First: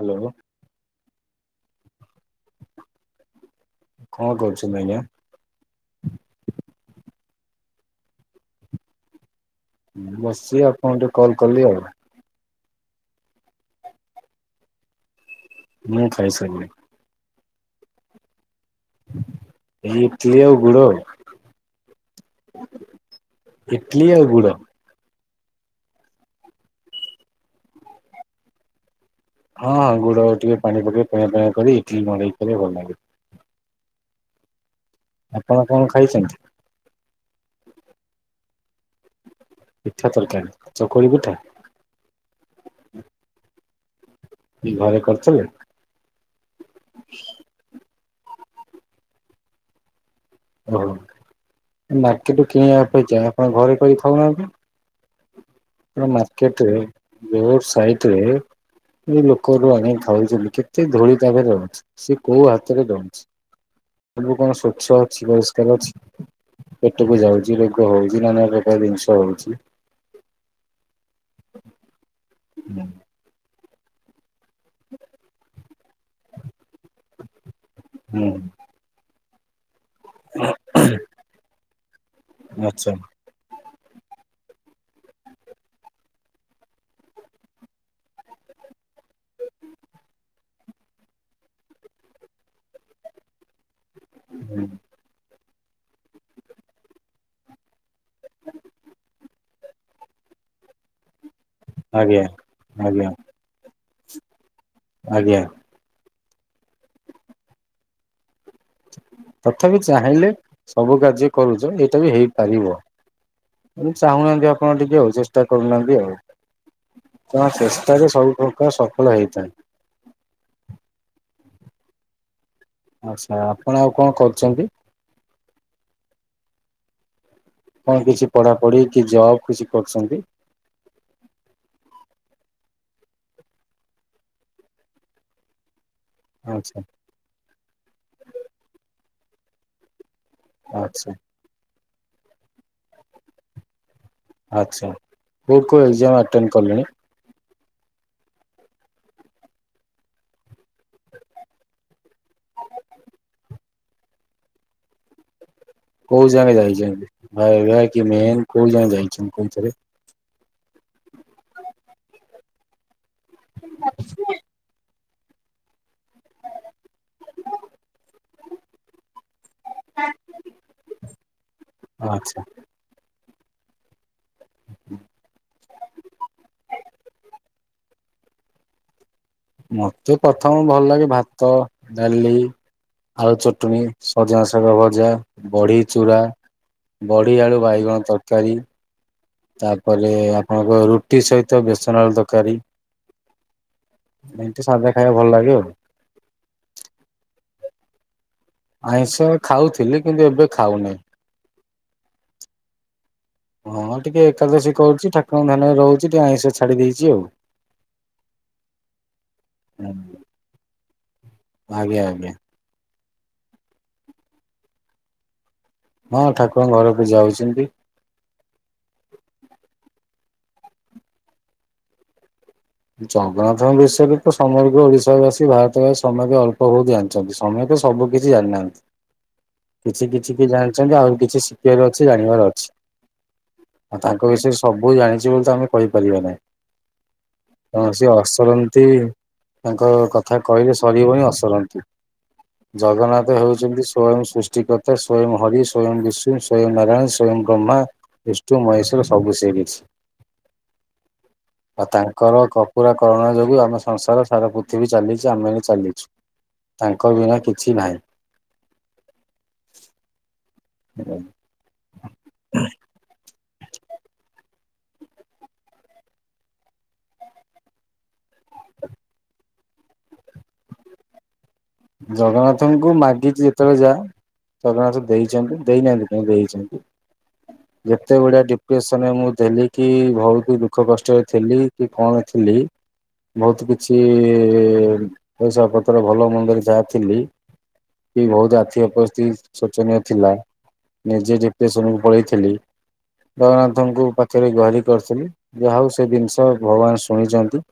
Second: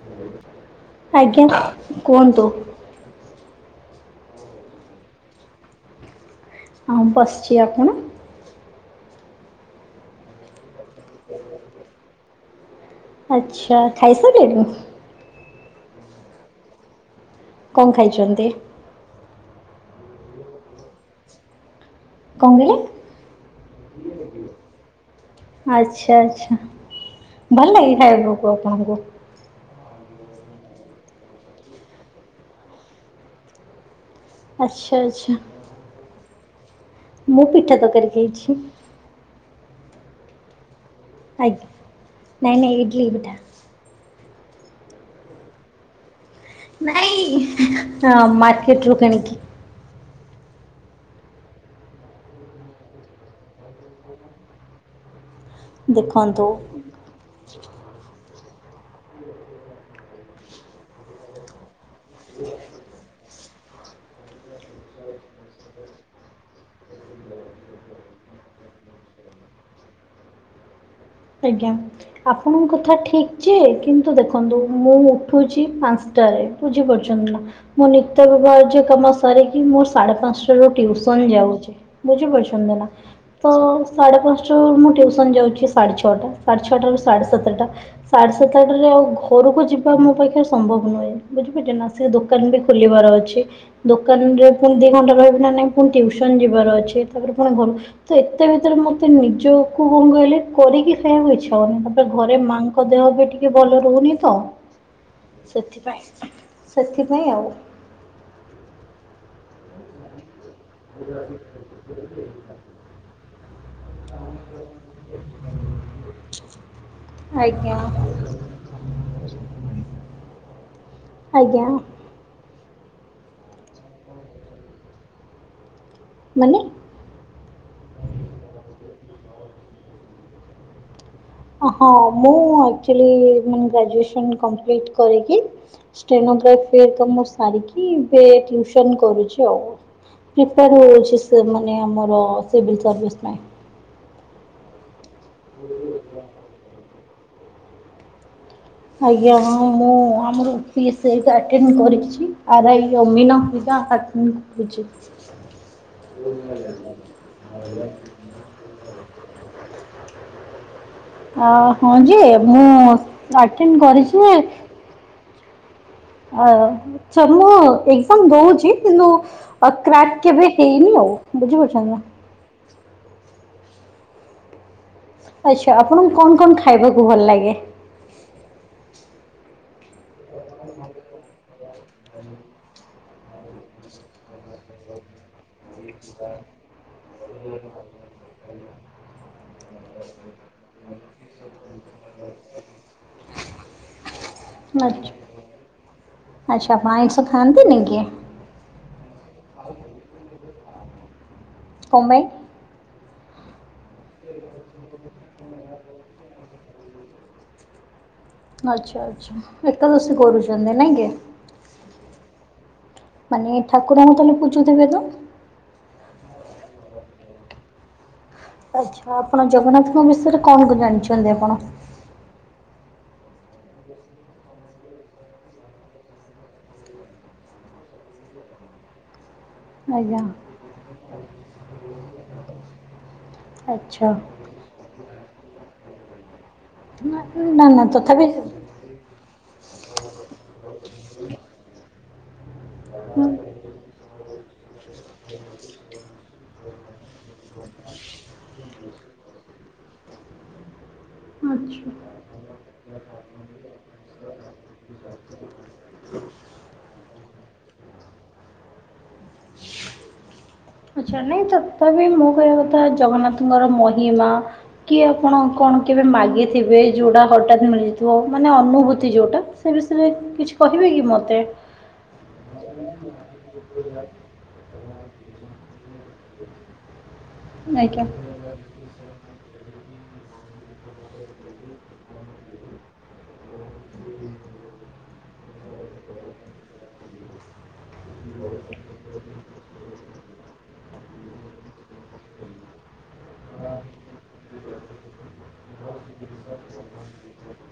Hello ଆଜ୍ଞା କୁହନ୍ତୁ କଣ କରୁଛନ୍ତି ଆଜ୍ଞା? ହଁ ବସିଛି ଆପଣ? ବସିଚି ଆପଣଙ୍କୁ ଟିକେ କଲ୍ କଲି ଆଉ ଆଚ୍ଛା ଖାଇସାରିଲେଣି? ମୁଁ ଖାଇସାରିଲିଣି କଣ ଖାଇଛନ୍ତି? ଏଇ ଇଟିଲି ଆଉ ଗୁଡ଼ ଆଉ କଣ କହିଲେ? ଇଟଲି ଆଉ ଗୁଡ। ଆଚ୍ଛା ଆଚ୍ଛା ଭଲ ଲାଗେ ଖାଇବାକୁ ଆପଣଙ୍କୁ? ହଁ ହଁ ଗୁଡ ଟିକେ ପାଣି ପକେଇ ପଣିଆ ପଣିଆ କରି ଇଟଲିି ମଡ଼େଇ ଭଲ ଲାଗେ। ଆଚ୍ଛା ଆଚ୍ଛା। ଆପଣ କଣ ଖାଇଛନ୍ତି? ମୁଁ ପିଠା ତରକାରୀ ଖାଇଛି। ପିଠା ତରକାରୀ ଚକୁଳି ପିଠା? ନାଇଁ ନାଇଁ ଇଡ୍ଲି ପିଠା। କି ଘରେ କରିଥିଲେ? ନାଇଁ ମାର୍କେଟ୍ ରୁ କିଣିକି। ଓହୋ ମାର୍କେଟୁ କିଣିବା ଅପେକ୍ଷା ଆପଣ ଘରେ କରି ଖାଉନାଆନ୍ତି। ଦେଖନ୍ତୁ ମାର୍କେଟରେ ରୋଡ୍ ସାଇଟ୍ ରେ ଯୋଉ ଲୋକରୁ ଆଣ ଖାଉଛନ୍ତି କେତେ ଧୂଳିି ତା ଧୀରେ ରହୁଛି ସେ କୋଉ ହାତରେ ଦଉଚି ସବୁ କଣ ସ୍ଵଚ୍ଛ ଅଛି ପରିଷ୍କାର ଅଛି? ପେଟକୁ ଯାଉଚି ରୋଗ ହଉଛି ନାନା ପ୍ରକାର ଜିନିଷ ହଉଚି ଆଜ୍ଞା ଆପଣଙ୍କ କଥା ଠିକ। ଯେ କିନ୍ତୁ ଦେଖନ୍ତୁ ମୁଁ ଉଠୁଛି ପାଞ୍ଚଟାରେ ବୁଝି ପାରୁଚନ୍ତି ନା? ମୁଁ ନିତ୍ୟ ହୁଁ [unintelligible] ସାରିକି ମୁଁ ସାଢେ ପାଞ୍ଚଟାରୁ ଟିୟୁସନ୍ ଯାଉଚି ବୁଝି ପାରୁଛନ୍ତି ନା? ଆଚ୍ଛା ତ ସାଢ଼େ ପାଞ୍ଚଟାରୁ ମୁଁ ଟିୟୁସନ୍ ଯାଉଛି ସାଢ଼େ ଛଅଟା ସାଢ଼େ ଛଅଟାରୁ ସାଢ଼େ ସାତଟା। ସାଢ଼େ ସାତଟାରେ ଆଉ ଘରକୁ ଯିବା ମୋ ପାଖରେ ସମ୍ଭବ ନୁହେଁ। ବୁଝିପାରୁଛେ ନା ସେ ଦୋକାନ ବି ଖୋଲିବାର ଅଛି ଦୋକାନ ରେ ପୁଣି ଦି ଘଣ୍ଟା ରହିବି ନା ନାଇଁ ପୁଣି ଟ୍ୟୟୁସନ ଯିବାର ଅଛି। ତାପରେ ପୁଣି ଘରୁ ତ ଏତେ ଭିତରେ ମତେ ନିଜକୁ କଣ କହିଲେ। କରିକି ଖାଇବାକୁ ଇଚ୍ଛା ହେଉନି। ତାପରେ ଆଜ୍ଞା ଘରେ ମାଙ୍କ ଦେହ ଆଜ୍ଞା ଏବେ ଟିକେ ଭଲ ରହୁନି ତ। ଆଜ୍ଞା। ସଥିପାଇଁ, ସେଥିପାଇଁ ଆଉ। ତଥାପି ଚାହିଁଲେ ସବୁ କାର୍ଯ୍ୟ କରୁଚ ଏଇଟା ବି ହେଇପାରିବ। ଚାହୁଁ ନାହାଁନ୍ତି ଆପଣ ଟିକେ ଆଉ ଚେଷ୍ଟା କରୁନାହାନ୍ତି ଆଉ। ତ ଆଜ୍ଞା ଚେଷ୍ଟାରେ ସବୁ ପ୍ରକାର ସଫଳ ହେଇପରେ। ଆଜ୍ଞା। ଆଚ୍ଛା। ଆପଣ ଆଉ କଣ କରୁଛନ୍ତି? ମାନେ? କଣ କିଛି ପଢ଼ାପଢି଼ କି ଯବ୍ କିଛି କରୁଛନ୍ତି? ହଁ ମୁଁ ଆକ୍ଚୁଆଲି ମାନେ ଗ୍ରାଜୁଏସନ୍ କମ୍ପ୍ଲିଟ୍ କରିକି ଷ୍ଟେନୋ ଆଚ୍ଛା କ୍ରାକ୍ କାମ ସାରିକି ଏବେ ଟିୟୁସନ୍ କରୁଛି ଆଉ। ପ୍ରିପାୟାର୍ ଆଚ୍ଛା ହେଉଛି ସେ ମାନେ ଆମର ସିଭିଲି ସର୍ଭିସ୍ ପାଇଁ। ଆଚ୍ଛା। କୋଉ କୋଉ ଏକ୍ଜାମ୍ ଆଟେଣ୍ଡ୍ କଲେଣି? ଆଜ୍ଞା ହଁ ମୁଁ ଆମରି ଓ ପି ଏସ୍ ସି ହେରିକା ଆଟେଣ୍ଡ୍ କରିଛି ଆର୍ ଆଇ ଆମିନ। [unintelligible] କୋଉ ଯାକେ ଯାଇଚନ୍ତି? ହାୱଡ଼ା କି ମେନ୍ କୋଉ ଯାକେ ଯାଇଚନ୍ତି କୋଉଥିରେ? ଆ ହଁ ଯେ ମୁଁ ଅଟେଣ୍ଡ୍ କରିଚି। ଆ ଚ୍ଛା ମୁଁ ଏକ୍ଜାମ୍ ଦଉଚି କିନ୍ତୁ ଆଉ କ୍ରାକ୍ କେବେ ହେଇନି ଆଉ। ବୁଝିପାରୁଛନ୍ତି ନା? ଆଚ୍ଛା। [inaudible] ଆଚ୍ଛା, ଆପଣଙ୍କୁ କଣ କଣ ଖାଇବାକୁ ଭଲ ଲାଗେ? ମତେ ପ୍ରଥମ ଭଲ ଲାଗେ ଭାତ, ଡାଲି। ଆଳୁ ଚଟଣୀ, ସଜନା ଶାଗ ଭଜା, ବଢି। ଚୁଡ଼ା, ବଢ଼ି ଆଳୁ ବାଇଗଣ ତରକାରୀ। ତାପରେ ଆପଣଙ୍କ ରୁଟି ସହିତ ବେସନ ଆଳୁ ତରକାରୀ। ଏମତି ସାଧା ଆଚ୍ଛା ଖାଇବା ଭଲ ଲାଗେ ଆଉ। ଆଚ୍ଛା ଆପଣ ଆଇଁଷ ଖାଆନ୍ତି ନି କି? ଆଇଁଷା ଖାଉଥିଲି କିନ୍ତୁ ଏବେ ଖାଉନି। କଁ ପାଇଁ? [inaudible] ହଁ ଟିକେ ଏକାଦଶୀ କରୁଚି ଠାକୁରଙ୍କ ଧ୍ୟାନରେ ରହୁଚି ଟିକେ ଆଇଁଷ ଛାଡି଼ ଦେଇଚି ଆଉ। ଆଚ୍ଛା ଆଚ୍ଛା ଏକାଦଶୀ କରୁଚନ୍ତି ନାଇ କି? ଆଜ୍ଞା ଆଜ୍ଞା ମାନେ ଠାକୁରଙ୍କୁ ତାହେଲେ ପୁଜୁଥିବେ ତ? ହଁ ଠାକୁରଙ୍କ ଘରେ ପୂଜା ହଉଛନ୍ତି। ଆଛା ଆପଣ ଜଗନ୍ନାଥଙ୍କ ବିଷୟରେ କଣ ଜାଣିଚନ୍ତି ଆପଣ? ଜଗନ୍ନାଥଙ୍କ ବିଷୟରେ ତ ସମଗ୍ର ଓଡି଼ଶା ବାସୀ ଭାରତବାସୀ ସମତେ ଅଳ୍ପ ବହୁତ ଜାଣ ସମତେ ସବୁ କିଛି ଜାନନାହାନ୍ତି। କିଛି ଆଜ୍ଞା କିଛି କି ଜାଣିଚନ୍ତି ଆହୁରି କିଛି ଶିଖିବାର ଅଛି ଜାଣିବାର ଅଛି। ଆଉ ଆଚ୍ଛା ତାଙ୍କ ବିଷୟରେ ସବୁ ଜାଣିଚି ବୋଲି ତ ଆମେ କହିପାରିବା ନାହିଁ। ନା ନା ତେଣୁ ସିଏ ତଥାପି। ଅସରନ୍ତି ତାଙ୍କ କଥା କହିଲେ ସରିବନି ଅସରନ୍ତି। ଜଗନ୍ନାଥ ହେଉଚନ୍ତି ସ୍ଵୟଂ ସୃଷ୍ଟି କର୍ତ୍ତା, ସ୍ଵୟଂ ହରି, ସ୍ଵୟଂ ବିଷ୍ଣୁ ସ୍ଵୟଂ ନାରାୟଣ, ସ୍ଵୟଂ ବ୍ରହ୍ମା, ବିଷ୍ଣୁ ମହେଶ୍ୱର ସବୁ ସିଏ କିଛି। ଆଉ ଆଛା। ତାଙ୍କର କପୁରା କରୁଣା ଯୋଗୁ ଆମ ସଂସାର ସାରା ପୃଥିବୀ ଚାଲିଚି ଆମେ ବି ଚାଲିଚୁ। ତାଙ୍କ ବିନା କିଛି ନାହିଁ। ଆଛା ନାଇଁ ତଥାବି ମୁଁ କହିବା କଥା ଜଗନ୍ନାଥଙ୍କର ମହିମା କି ଆପଣ କଣ କେବେ ମାଗିଥିବେ ଯୋଉଟା ହଟାତ ମିଳିଥିବ ମାନେ ଅନୁଭୂତି ଯୋଉଟା। ସେ ବିଷରେ କିଛି କହିବେ କି ମତେ। ଜଗନ୍ନାଥଙ୍କୁ ମାଗିଚି ଯେ ତେବେଳେ ଯା ଜଗନ୍ନାଥ ଦେଇଚନ୍ତି ଦେଇନାହାନ୍ତି କାଇଁ ଦେଇଚନ୍ତି। ଆଜ୍ଞା। ଯେତେବଳେ ଡି ଡିପ୍ରେସନରେ ମୁଁ ଥେଲି କି ଭଉତୁ ଦୁଃଖ କଷ୍ଟରେ ଥିଲି କି କଣ ଥିଲି ବହୁତ କିଛି ପଇସା ପତ୍ର ଭଲ ମନ୍ଦରେ ଯା ଥିଲି କି ବୋହୁତ ଆର୍ଥିକ ପରିସ୍ତି ଚନୀୟ ଥିଲା ନିଜେ ଡିପରେସନକୁ ପଳେଇଥିଲି। ଜଗନ୍ନାଥଙ୍କୁ ପାଖେରେ ଗୁହାରି କରିଥିଲି ଯାହା ହଉ ସେ ଜିନଷ ଭଗବାନ ଶୁଣିଚନ୍ତି।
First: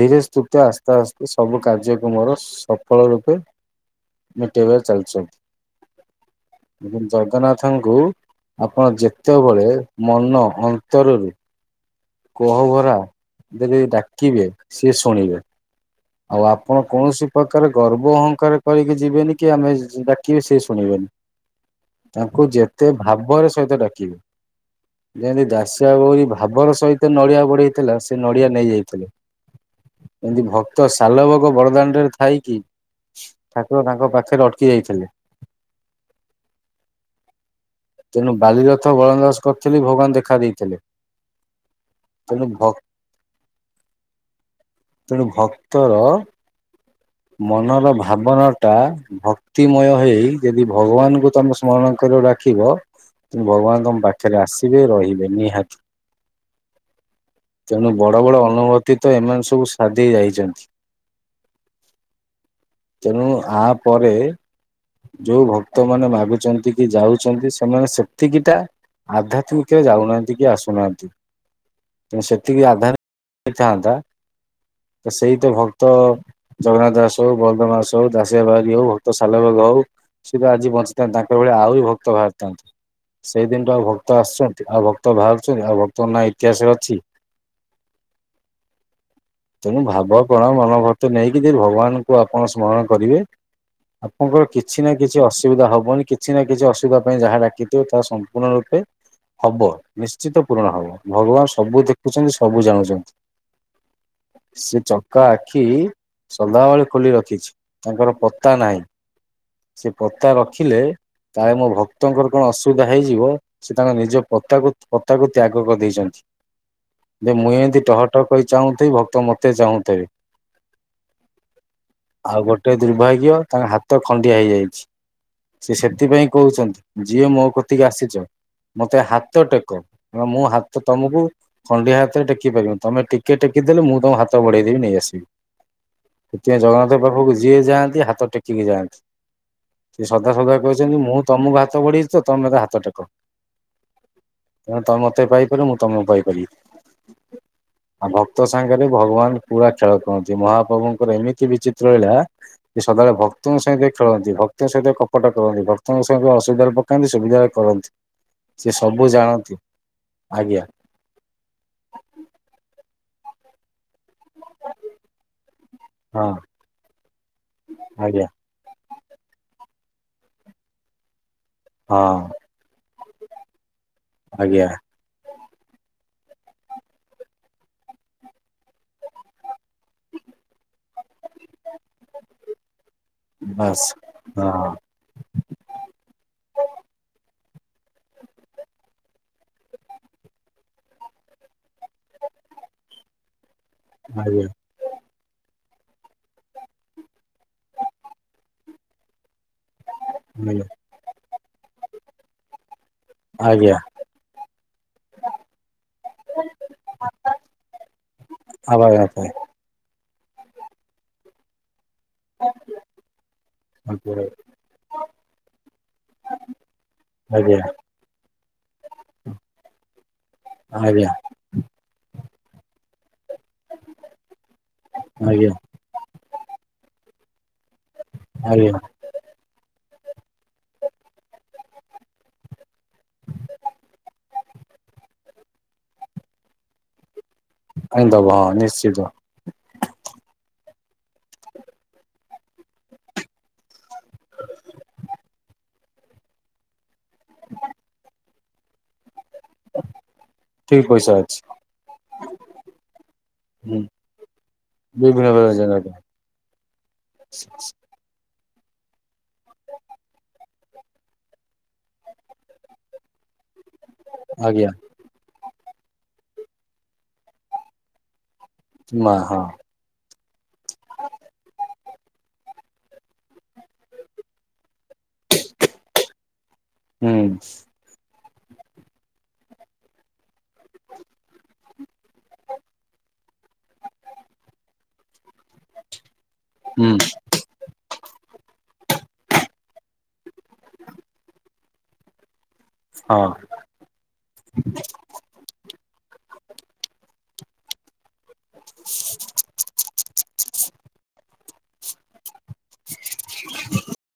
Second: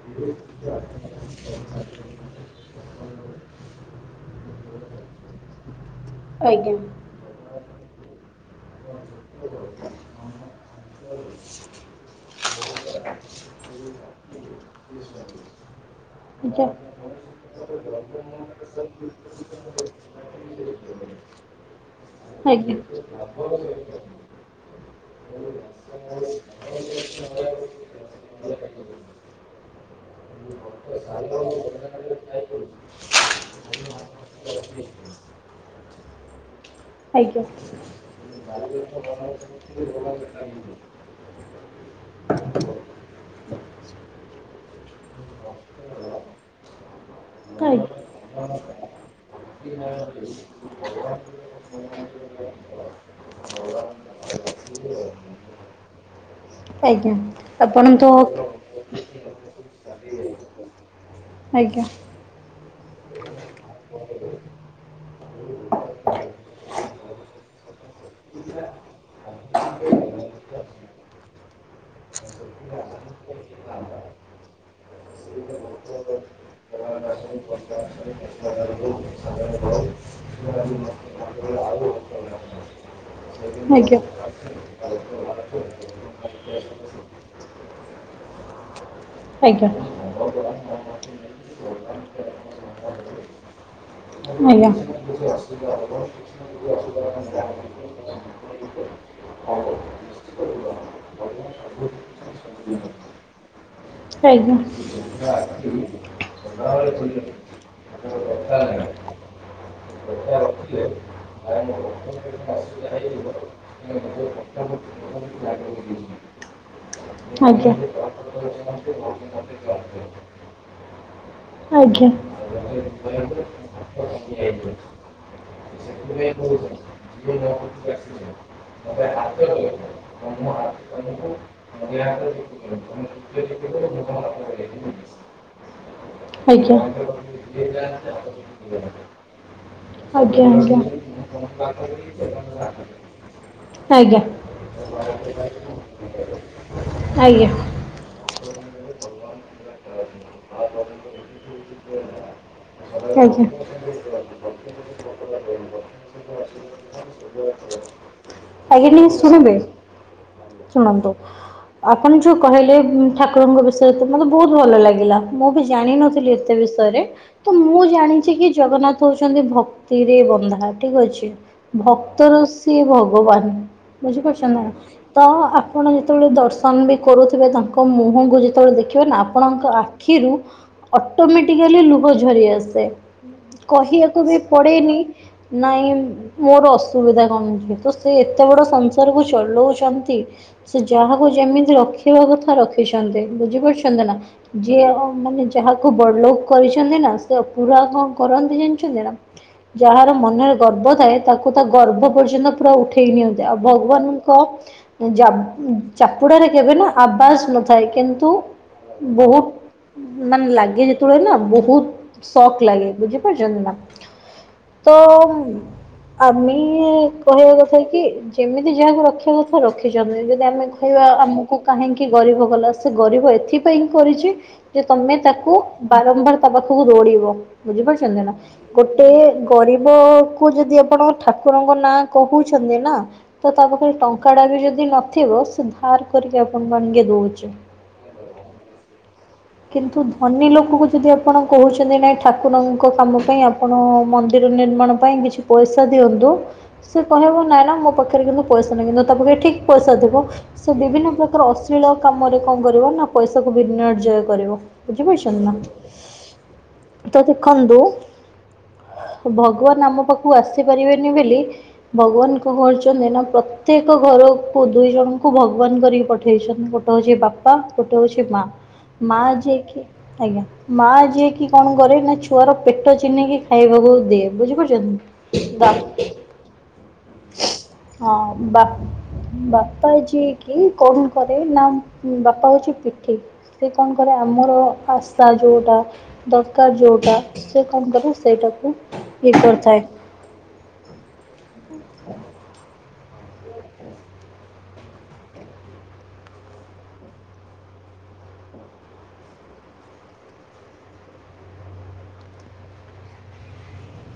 ଧୀରେ ସ୍ତୁସ୍ତେ ଆସ୍ତେ ଆସ୍ତେ ସବୁ କାର୍ଯ୍ୟକୁ ମୋର ସଫଳ ରୂ ମିଟେଇ ବାରେ ଚାଲିଚି। ଆଜ୍ଞା ଜଗନ୍ନାଥଙ୍କୁ ଆପଣ ଯେ ତେବଳେ ମନ ଅନ୍ତରରୁ କୋହଭରା ଯଦି ଡାକିବେ ସିଏ ଶୁଣିବେ। ଆଉ ଆଜ୍ଞା। ଆପଣ କୌଣସି ପ୍ରକାର ଗର୍ବ ଅହଂକାର କରିକି ଯିବେନି କି ଆମେ ଡାକିବେ ସେ ଶୁଣିବେନି। ତାଙ୍କୁ ଆଜ୍ଞା। ଯେତେ ଭାବରେ ସହିତ ଡାକିବେ। ଯେନ୍ତି ଦାସଆ ବଉରୀ ଭାବର ସହିତ ନଡିଆ ବଢେଇ ଥିଲା ସେ ନଡ଼ିଆ ନେଇଯାଇଥିଲେ ଏମିତି ଭ ତ ସାଲବଗ ବଦଦାଣ୍ଡରେ ଥାଇ କି ଠାକୁର ତାଙ୍କ ପାଖରେ ଅଟକି ଯାଇଥିଲେ। ଆଜ୍ଞା। ତେଣୁ ବାଲିରଥ ବଳନ୍ଦବାସ କରିଥିଲି ଭଗବାନ ଦେଖା ଦେଇଥିଲେ। ତେଣୁ ଭକ୍ ତେଣୁ ଭକ୍ତର ଆଜ୍ଞା ମନର ଭାବନା ଟା ଭକ୍ତିମୟ ହେଇ ଯଦି ଭଗବାନଙ୍କୁ ତମ ସ ସ୍ମରଣ କର ଡାକିବ ଭଗବାନ ତମ ପାଖରେ ଆସିବେ ରହିବେ ନିହାତି। ଆଜ୍ଞା ଆପଣ ତେଣୁ ତ ବଡ ବଡ ଅନୁଭତି ତ ଏମାନେ ସବୁ ସାରିଦେଇ ଯାଇଚନ୍ତି। ଆଜ୍ଞା। ତେଣୁ ଆ ପରେ ଯୋଉ ଭକ୍ତ ମାନେ ମାଗୁଚନ୍ତି କି ଯାଉଚନ୍ତି ସେମାନେ ସେତିକିଟା ଆଧ୍ୟାତ୍ମିକ ଯାଉନାହାନ୍ତି କି ଆସୁନାହାନ୍ତି। ତେଣୁ ସେତିକି ଆଧ୍ୟାତ୍ମିକ ଥାନ୍ତା ତ ସେଇ ତ ଭକ୍ତ ଜଗନ୍ନାଥ ଦାସ ହଉ ବଳରାମ ଦାସ ହଉ ଦାଶଆ ବାଉରି ହଉ ଭକ୍ତ ସାଲବେଗ ହଉ ସି ତ ଆଜି ବଞ୍ଚିଥାନ୍ତି ତାଙ୍କ ଭଳି ଆହୁରି ଭ ଭକ୍ତ ବାହାରିଥାନ୍ତେ ସେଇ ଦିନଠୁ ଆଉ ଆଜ୍ଞା। ଭକ୍ତ ଆସୁଛନ୍ତି ଆଉ ଭକ୍ତ ବାହାରୁଛନ୍ତି ଆଉ ଭକ୍ତର ନା ଇତିହାସରେ ଅଛି। ଆଜ୍ଞା। ତେଣୁ ଭାବ ପ୍ରଣ ମନୋଭକ୍ତି ନେଇକି ଯଦି ଭଗବାନଙ୍କୁ ଆପଣ ସ୍ମରଣ କରିବେ ଆପଣଙ୍କର କିଛି ନା କିଛି ଅସୁବିଧା ହବନି କିଛି ନା କିଛି ଅସୁବିଧା ପାଇଁ ଯାହା ଡାିକିଥିବ ତାହା ସ ପୂଣ ରୂପେ ହବ ନିସ ନିଶ୍ଚିତ ପୂରଣ ହବ ଭଗବାନ ସବୁ ଦେଖୁଛନ୍ତି ସବୁ ଜାଣୁଛନ୍ତି। ଆଜ୍ଞା। ଆଜ୍ଞା ସେ ଚକା ଆଖି ସଦାବେଳେ ଖୋଲି ରଖିଛି ତାଙ୍କର ପତା ନାହିଁ ସେ ପତା ରଖିଲେ କାଳେ ମୋ ଭକ୍ତଙ୍କର କଣ ଅସୁବିଧା ହେଇଯିବ। ସେ ତାଙ୍କ ନିଜ ପତାକୁ ପତାକୁ ତ୍ୟାଗ କରିଦେଇଛନ୍ତି। ଯେ ମୁଁ ଆଜ୍ଞା। ଏମିତି ଟହ ଟହ କରି ଚାହୁଁଥିବି ଭକ୍ତ ମତେ ଚାହୁଁଥିବେ। ଆଜ୍ଞା। ଆଉ ଗୋଟେ ଦୁର୍ଭାଗ୍ୟ ତାଙ୍କ ହାତ ଖଣ୍ଡିଆ ହେଇଯାଇଛି ସେ ସେଥିପାଇଁ କହୁଛନ୍ତି। ଯିଏ ମୋ କତିକି ଆସିଛ ମତେ ହାତ ଟେକ ମୁଁ ହାତ ତମକୁ ଖଣ୍ଡିଆ ହାତରେ ଟେକି ପାରିବିନି ତମେ ଟିକେ ଟେକିଦେଲେ ମୁଁ ତମ ହାତ ବଢେଇଦବି ନେଇଆସିବି। ସେଥିପାଇଁ ଆଜ୍ଞା। ଜଗନ୍ନାଥ ପାଖକୁ ଯିଏ ଯାଆନ୍ତି ହାତ ଟେକିକି ଯାଆନ୍ତି। ସେ ସଦା ଆଜ୍ଞା ସଦା କହିଛନ୍ତି ମୁଁ ତମକୁ ହାତ ବଢେଇଛି ତ ତମେ ହାତ ଟେକ। ଆଜ୍ଞା। ତେଣୁ ତମେ ମତେ ପାଇପାରିବ ମୁଁ ତମକୁ ପାଇପାରିବି। ଆଜ୍ଞା। ଆଉ ଭକ୍ତ ସାଙ୍ଗରେ ଭଗବାନ ପୁରା ଖେଳ କରନ୍ତି। ମହାପ୍ରଭୁଙ୍କର ଏମିତି ବିଚିତ୍ର ଲୀଳା ସେ ସଦାବେଳେ ଆଜ୍ଞା ଭକ୍ତଙ୍କ ସାଙ୍ଗେ ଖେଳନ୍ତି ଭକ୍ତଙ୍କ ସହିତ କପଟ କରନ୍ତି। ଭକ୍ତଙ୍କ ସାଙ୍ଗେ ସହ ଅସୁବିଧାରେ ପକାନ୍ତି ସୁବିଧାରେ କରନ୍ତି। ସେ ଆଜ୍ଞା ଟିକେ ସବୁ ଜାଣନ୍ତି ଶୁଣିବେ ଆଜ୍ଞା। ଶୁଣନ୍ତୁ ଆପଣ ଯୋଉ କହିଲେ ଠାକୁରଙ୍କ ବିଷୟରେ ତ ମତେ ବହୁତ ଭଲ ଲାଗିଲା। ମୁଁ ବି ହଁ ଜାଣିନଥିଲି ଏତେ ବିଷୟରେ ତ ମୁଁ ଆଜ୍ଞା ଜାଣିଛି କି ଜଗନ୍ନାଥ ହଉଛନ୍ତି ଭକ୍ତିରେ ବନ୍ଧା ଠିକ ଅଛି। ହଁ ଭକ୍ତର ସିଏ ଭଗବାନ ଆଜ୍ଞା ବୁଝିପାରୁଛନ୍ତିନା ତ ଆପଣ ଯେତେବେଳେ ଦର୍ଶନ ବି କରୁଥିବେ ତାଙ୍କ ମୁହଁକୁ ଯେତେବେଳେ ଦେଖିବେ ନା ଆପଣଙ୍କ ଆଖିରୁ ଅଟୋମେଟିକାଲି ଲୁହ ଝରି ଆସେ ବାସ୍। କହିବାକୁ ବି ହଁ ପଡେନି ନାଇଁ ମୋର ଅସୁବିଧା କଣ ହୋଉଛି ତ ସେ ଏତେ ବଡ଼ ସଂସାରକୁ ଚଲଉଛନ୍ତି ସେ ଯାହାକୁ ଯେମିତି ରଖିବା କଥା ରଖିଛନ୍ତି ବୁଝି ପାରୁଛନ୍ତିନା। ଆଜ୍ଞା ଯିଏ ମାନେ ଯାହାକୁ ବଡଲୋକ କରିଛନ୍ତିନା ସେ ପୁରା କଣ କରନ୍ତି ଜାଣିଛନ୍ତିନା। ଯାହାର ମନରେ ଆଜ୍ଞା ଗର୍ବ ଥାଏ ତାକୁ ତା ଗର୍ବ ପର୍ଯ୍ୟନ୍ତ ପୁରା ଉଠେଇ ଠେଇ ନିଅନ୍ତି ଆଉ ଆଜ୍ଞା ଭଗବାନଙ୍କ ଯା ଚାପୁଡ଼ାରେ କେବେ ନା ଆବାସ ନଥାଏ କିନ୍ତୁ ଆବାଜ ଆସୁନି। ବହୁତ ମାନେ ଲାଗେ ଯେତେବେଳେ ନା ବହୁତ ଶକ ଲାଗେ ବୁଝିପାରୁଛନ୍ତିନା। ଆଜ୍ଞା ତ ଆମେ କହିବା ଆଜ୍ଞା କଥା କି ଯେମିତି ଯାହାକୁ ରଖିବା କଥା ରଖିଛନ୍ତି ଯେ ଆମେ କହିବା ଆଜ୍ଞା ଆମକୁ କାହିଁକି ଗରିବ କଲା ସେ ଗରିବ ଏ ଏଥିପାଇଁ କରିଛି ଯେ ତମେ ତାକୁ ଆଜ୍ଞା ବାରମ୍ବାର ତା ପାଖକୁ ଦୌଡିବ ବୁଝିପାରୁଛନ୍ତିନା। ଆରିଆ। ଗୋଟେ ଗରିବକୁ ଯଦି ଆପଣ ଠାକୁରଙ୍କ ନାଁ କହୁଛନ୍ତି ନା ତ ତା ପାଖରେ ଟଙ୍କାଟା ବି ଯଦି ନଥିବ ସେ ଧାର କରିକି ଆପଣଙ୍କୁ ଆଣିକି ଦଉଛି। ଆଣିଦେବ ହଁ ନିଶ୍ଚିତ। କିନ୍ତୁ ଧନୀ ଲୋକଙ୍କୁ ଯଦି ଆପଣ କହୁଛନ୍ତି ନାଇ ଠାକୁରଙ୍କ କାମ ପାଇଁ ଆପଣ ମନ୍ଦିର ନିର୍ମାଣ ପାଇଁ କିଛି ପଇସା ପଇସା ଦିଅନ୍ତୁ ସେ କହିବ ନାଇଁନା ମୋ ପାଖରେ କିନ୍ତୁ ପଇସା ନାହିଁ କିନ୍ତୁ ତା ପାଖରେ ଠିକ ପଇସା ଥିବ। ସେ ଠିକ ବିଭିନ୍ନ ପଇସା ଅଛି। ପ୍ରକାର ଅଶ୍ଳୀଳ କାମରେ କଣ କରିବ ନା ପଇସାକୁ ହୁଁ ବିନର୍ଜୟ କରିବ। ବିଭିନ୍ନ ବୁଝିପାରୁଛନ୍ତି ପ୍ରକାର ନା ଜାଗାରେ ତ ଦେଖନ୍ତୁ ଭଗବାନ ଆମ ପାଖକୁ ଆସିପାରିବେନି ବୋଲି ଭଗବାନଙ୍କ କରୁଛନ୍ତି ନା ପ୍ରତ୍ୟେକ ଘରକୁ ଆଜ୍ଞା ଦୁଇ ଜଣଙ୍କୁ ଭଗବାନ କରିକି ପଠେଇଛନ୍ତି ଗୋଟେ ହଉଛି ବାପା ଗୋଟେ ହଉଛି ମାଆ। ମା ଯିଏକି, ଆଜ୍ଞା ମା ଯିଏକି କଣ କରେ ନା ଛୁ ପୁଅର ପେଟ ଚିହ୍ନିକି ଖାଇବାକୁ ଦିଏ ବୁଝିପାରୁଚନ୍ତି? ହୁଁ। ହଁ ବା, ବାପା ଯିଏକି କଣ କରେ ନା ବାପା ହଉଚି ପିଠି। ସେ କଣ କରେ ଆମର ଶା ଯୋଉଟା, ଦରକାର ହୁଁ ଯୋଉଟା ସେ କଣ କରେ ସେଇଟାକୁ ଇଏ କରିଥାଏ। [inaudible] ହଁ। [inaudible]